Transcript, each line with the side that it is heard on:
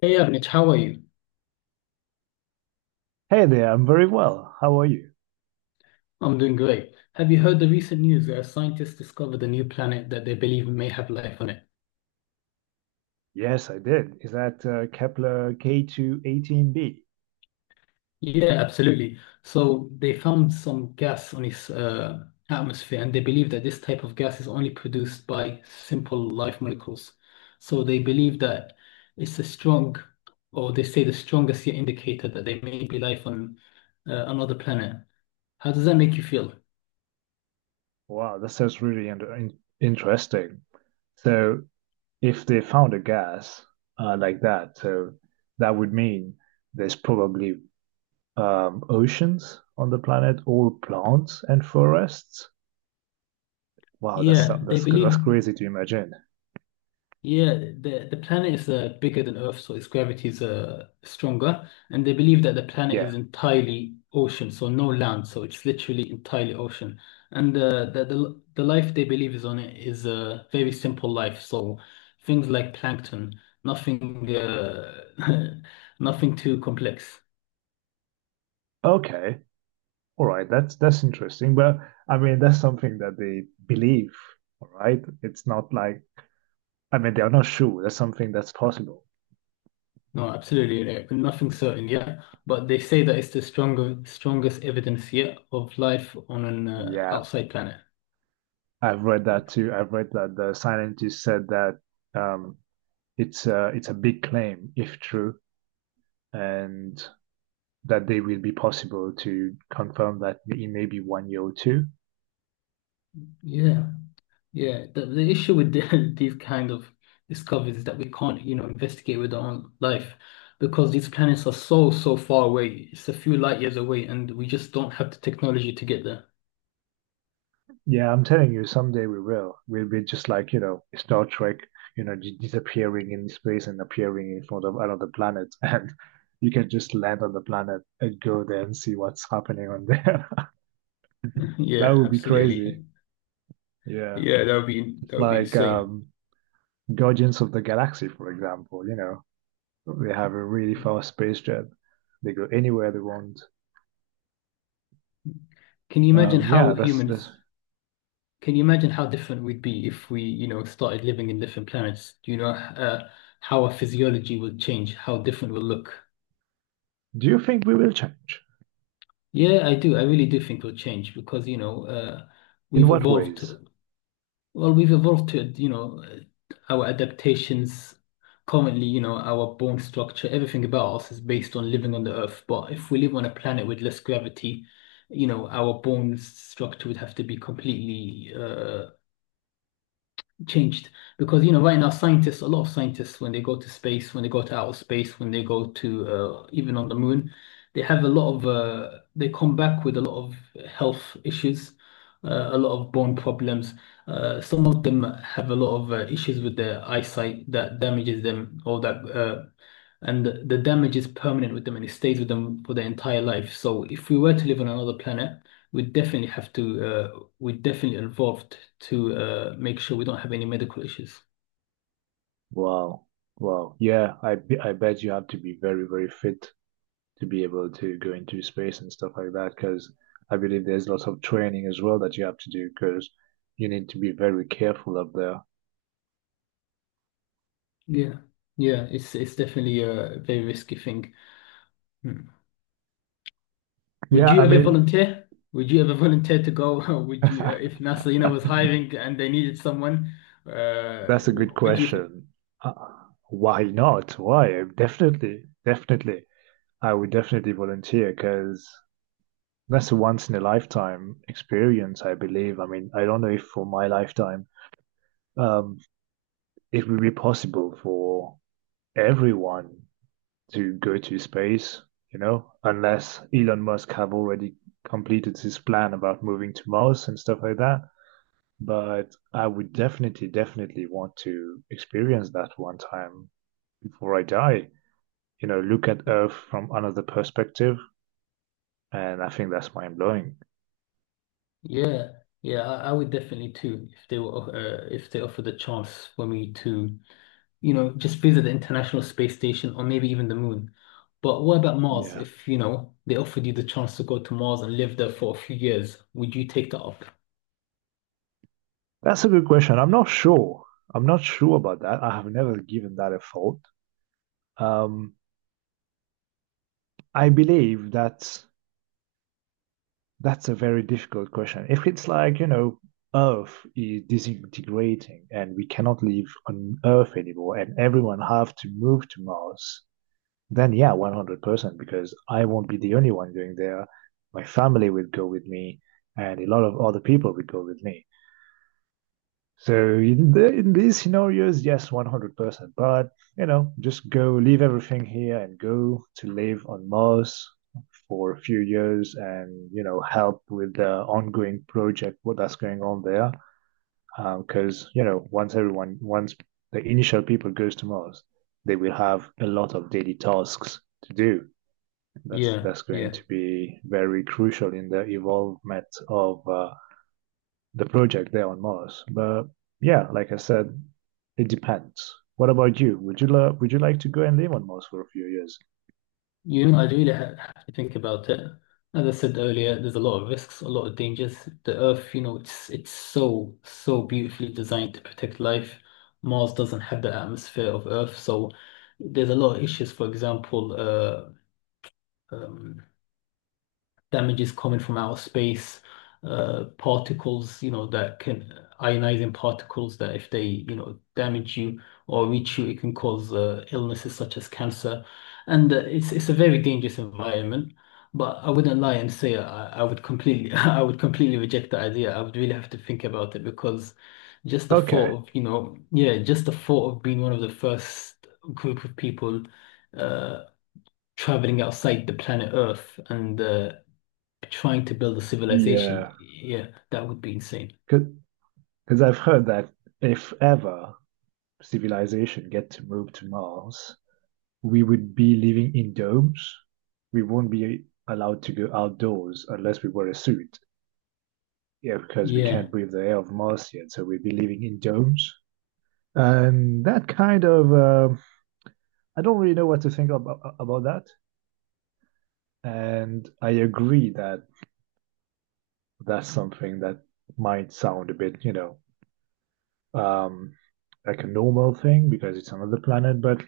left: Hey Avnich, how are you?
right: Hey there, I'm very well. How are you?
left: I'm doing great. Have you heard the recent news where scientists discovered a new planet that they believe may have life on it?
right: Yes, I did. Is that Kepler K218b?
left: Yeah, absolutely. So they found some gas on its atmosphere, and they believe that this type of gas is only produced by simple life molecules. So they believe that it's a strong, or they say the strongest yet indicator that there may be life on another planet. How does that make you feel?
right: Wow, that sounds really under in interesting. So, if they found a gas like that, so that would mean there's probably oceans on the planet, all plants and forests. Wow, that's
left: Yeah, they
right: that's that's
left: believe.
right: crazy to imagine.
left: Yeah, the planet is bigger than Earth, so its gravity is stronger, and they believe that the planet is
right: Yeah.
left: entirely ocean, so no land, so it's literally entirely ocean, and the life they believe is on it is a very simple life, so things like plankton, nothing, nothing too complex.
right: Okay. All right. That's interesting. But I mean, that's something that they believe. All right. It's not like I mean, they are not sure. That's something that's possible.
left: No, absolutely, nothing certain. Yeah, but they say that it's the stronger strongest evidence yet of life on an
right: Yeah,
left: outside planet.
right: I've read that too. I've read that the scientist said that um, it's a big claim if true, and that they will be possible to confirm that in maybe 1 year or two.
left: Yeah. Yeah, the issue with these kind of discoveries is that we can't, you know, investigate with our own life because these planets are so, so far away. It's a few light years away, and we just don't have the technology to get there.
right: Yeah, I'm telling you, someday we will. We'll be just like, you know, Star Trek, disappearing in space and appearing in front of another planet. And you can just land on the planet and go there and see what's happening on there. That
left: Yeah,
right: would be crazy.
left: absolutely.
right: Yeah.
left: Yeah, that
right: It's
left: would be
right: like
left: insane.
right: Guardians of the Galaxy, for example, you know, they have a really fast space jet. They go anywhere they want.
left: Can you imagine how
right: Yeah, that's that's.
left: humans? Can you imagine how different we'd be if we, you know, started living in different planets? Do you know how our physiology will change? How different we'll look?
right: Do you think we will change?
left: Yeah, I do. I really do think we'll change because, you know,
right: In
left: we've
right: what
left: evolved.
right: ways?
left: Well, we've evolved to, you know, our adaptations. Currently, you know, our bone structure, everything about us is based on living on the Earth. But if we live on a planet with less gravity, you know, our bone structure would have to be completely changed because, you know, right now scientists, a lot of scientists when they go to space, when they go to even on the moon, they have a lot of they come back with a lot of health issues, a lot of bone problems, some of them have a lot of issues with their eyesight that damages them, or that and the damage is permanent with them, and it stays with them for their entire life. So if we were to live on another planet, we definitely have to, we definitely involved to make sure we don't have any medical issues.
right: Wow. Wow. Yeah, I bet you have to be very, very fit to be able to go into space and stuff like that, because I believe there's lots of training as well that you have to do, because you need to be very careful up there.
left: Yeah, yeah, it's definitely a very risky thing. Hmm. Would
right: Yeah,
left: you
right: I
left: ever
right: mean,
left: volunteer? Would you ever volunteer to go? Would you, if NASA, you know, was hiring and they needed someone,
right: that's a good
left: what would you think?
right: question. Uh, why not? Why? Definitely, definitely. I would definitely volunteer because that's a once in a lifetime experience, I believe. I mean, I don't know if for my lifetime. Um, it will be possible for everyone to go to space, you know, unless Elon Musk have already completed his plan about moving to Mars and stuff like that. But I would definitely, definitely want to experience that one time before I die. You know, look at Earth from another perspective, and I think that's mind blowing.
left: Yeah, yeah, I would definitely too if they were if they offered the chance for me to, you know, just visit the International Space Station or maybe even the moon. But what about Mars?
right: Yeah,
left: If, you know, they offered you the chance to go to Mars and live there for a few years, would you take that up?
right: that's a good question. I'm not sure. I'm not sure about that. I have never given that a thought. Um, I believe that That's a very difficult question. If it's like, you know, Earth is disintegrating and we cannot live on Earth anymore and everyone have to move to Mars, then yeah, 100% because I won't be the only one going there. My family will go with me and a lot of other people will go with me. So in these scenarios, yes, 100%. But, you know, just go leave everything here and go to live on Mars for a few years and you know help with the ongoing project what that's going on there because you know once everyone once the initial people goes to Mars, they will have a lot of daily tasks to do. that's
left: Yeah,
right: that's going
left: yeah.
right: to be very crucial in the evolvement of the project there on Mars. But yeah, like I said, it depends. What about you? Would you would you like to go and live on Mars for a few years?
left: You know, I really ha have to think about it. As I said earlier, there's a lot of risks, a lot of dangers. The Earth, you know, it's so, so beautifully designed to protect life. Mars doesn't have the atmosphere of Earth, so there's a lot of issues. For example, uh, um, damages coming from outer space, particles, you know, that can ionizing particles that if they, you know, damage you or reach you, it can cause illnesses such as cancer. And it's a very dangerous environment. But I wouldn't lie and say I would completely I would completely reject the idea. I would really have to think about it because
right: Okay.
left: just the thought of being one of the first group of people uh traveling outside the planet Earth and trying to build a civilization.
right: Yeah,
left: Yeah, that would be insane.
right: because because I've heard that if ever civilization get to move to Mars, we would be living in domes. We won't be allowed to go outdoors unless we wear a suit. Yeah, because we can't
left: Yeah.
right: breathe the air of Mars yet, so we'd be living in domes. And that kind of, I don't really know what to think about that. And I agree that that's something that might sound a bit, you know, um, like a normal thing because it's another planet, but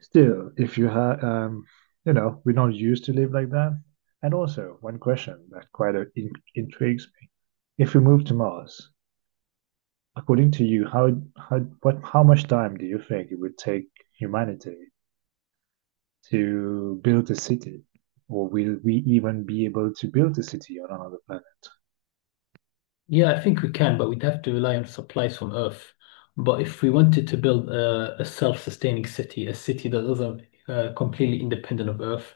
right: still, if you have, you know, we're not used to live like that. And also, one question that quite intrigues me: if we move to Mars, according to you, how much time do you think it would take humanity to build a city, or will we even be able to build a city on another planet?
left: Yeah, I think we can, but we'd have to rely on supplies from Earth. But if we wanted to build a self-sustaining city, a city that isn't completely independent of Earth,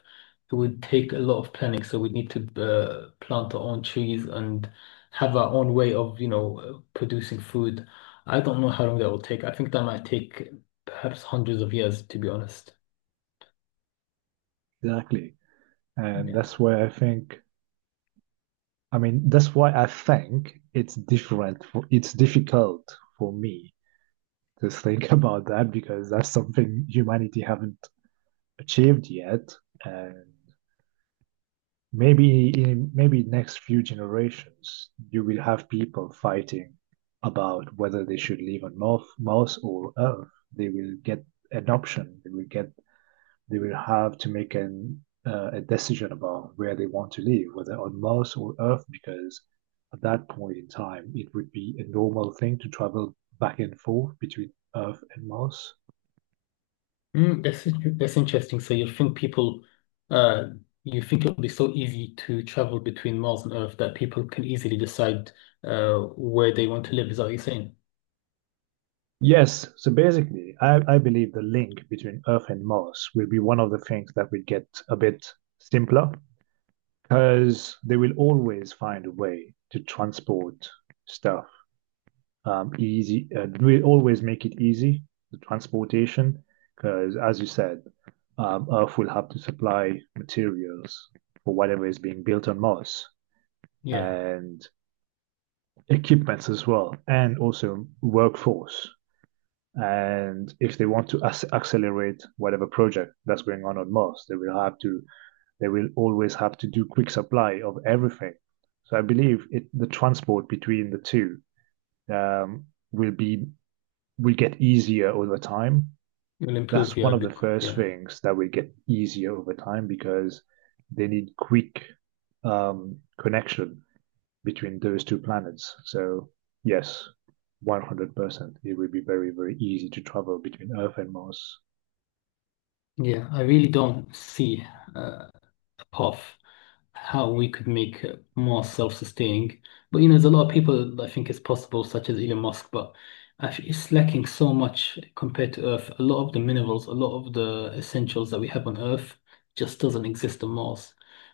left: it would take a lot of planning. So we'd need to plant our own trees and have our own way of, you know, producing food. I don't know how long that will take. I think that might take perhaps hundreds of years, to be honest.
right: Exactly, and
left: Yeah.
right: that's why I think. I mean, that's why I think it's different. It's difficult for me just think about that because that's something humanity haven't achieved yet, and maybe next few generations you will have people fighting about whether they should live on Mars or Earth. They will get an option. They will get. They will have to make an a decision about where they want to live, whether on Mars or Earth, because at that point in time it would be a normal thing to travel back and forth between Earth and Mars.
left: Mm, that's interesting. So you think people, uh, you think it'll be so easy to travel between Mars and Earth that people can easily decide where they want to live? Is that what you're saying?
right: Yes, so basically, I believe the link between Earth and Mars will be one of the things that will get a bit simpler because they will always find a way to transport stuff easy. We'll always make it easy, the transportation, because as you said, Earth will have to supply materials for whatever is being built on Mars,
left: Yeah,
right: and equipments as well, and also workforce. And if they want to accelerate whatever project that's going on Mars, they will have to they will always have to do quick supply of everything. So I believe the transport between the two um, will be will get easier over time.
left: it will improve.
right: That's
left: Yeah,
right: one of the first
left: yeah,
right: things that will get easier over time because they need quick connection between those two planets. So yes, 100%. It would be very, very easy to travel between Earth and Mars.
left: yeah. I really don't see uh, a path, how we could make it more self-sustaining. But you know, there's a lot of people that think it's possible, such as Elon Musk, but actually it's lacking so much compared to Earth. A lot of the minerals, a lot of the essentials that we have on Earth just doesn't exist on Mars.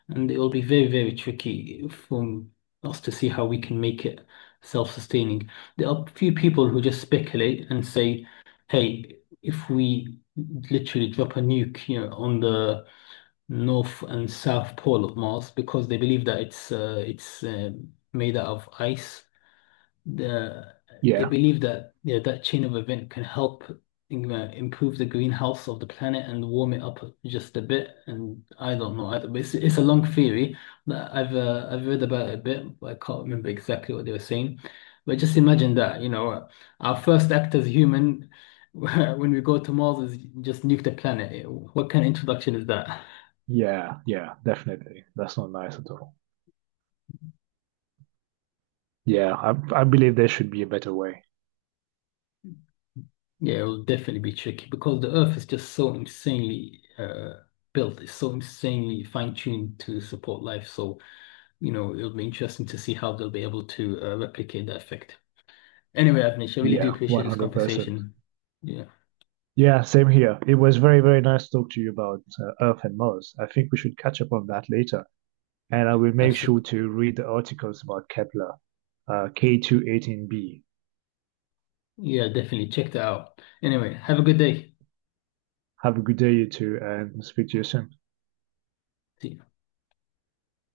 left: And it will be very, very tricky for us to see how we can make it self-sustaining. There are a few people who just speculate and say, hey, if we literally drop a nuke, you know, on the north and south pole of Mars, because they believe that it's made out of ice. The, they
right: Yeah,
left: believe that, yeah, that chain of event can help improve the greenhouse of the planet and warm it up just a bit. And I don't know, it's a long theory that I've read about it a bit, but I can't remember exactly what they were saying. But just imagine that, you know, our first act as human. When we go to Mars, is just nuke the planet. What kind of introduction is that?
right: yeah, definitely. That's not nice at all. Yeah, I, I believe there should be a better way.
left: Yeah, it'll definitely be tricky because the Earth is just so insanely built. It's so insanely fine-tuned to support life. So, you know, it'll be interesting to see how they'll be able to replicate that effect. Anyway, Avnish, I really do
right: Yeah,
left: appreciate this
right: 100%.
left: conversation. Yeah,
right: Yeah, same here. It was very, very nice to talk to you about Earth and Mars. I think we should catch up on that later. And I will make sure
left: absolutely.
right: to read the articles about Kepler, K218b.
left: Yeah, definitely. Check that out. Anyway, have a good day.
right: Have a good day, you two, and speak to you soon.
left: See you.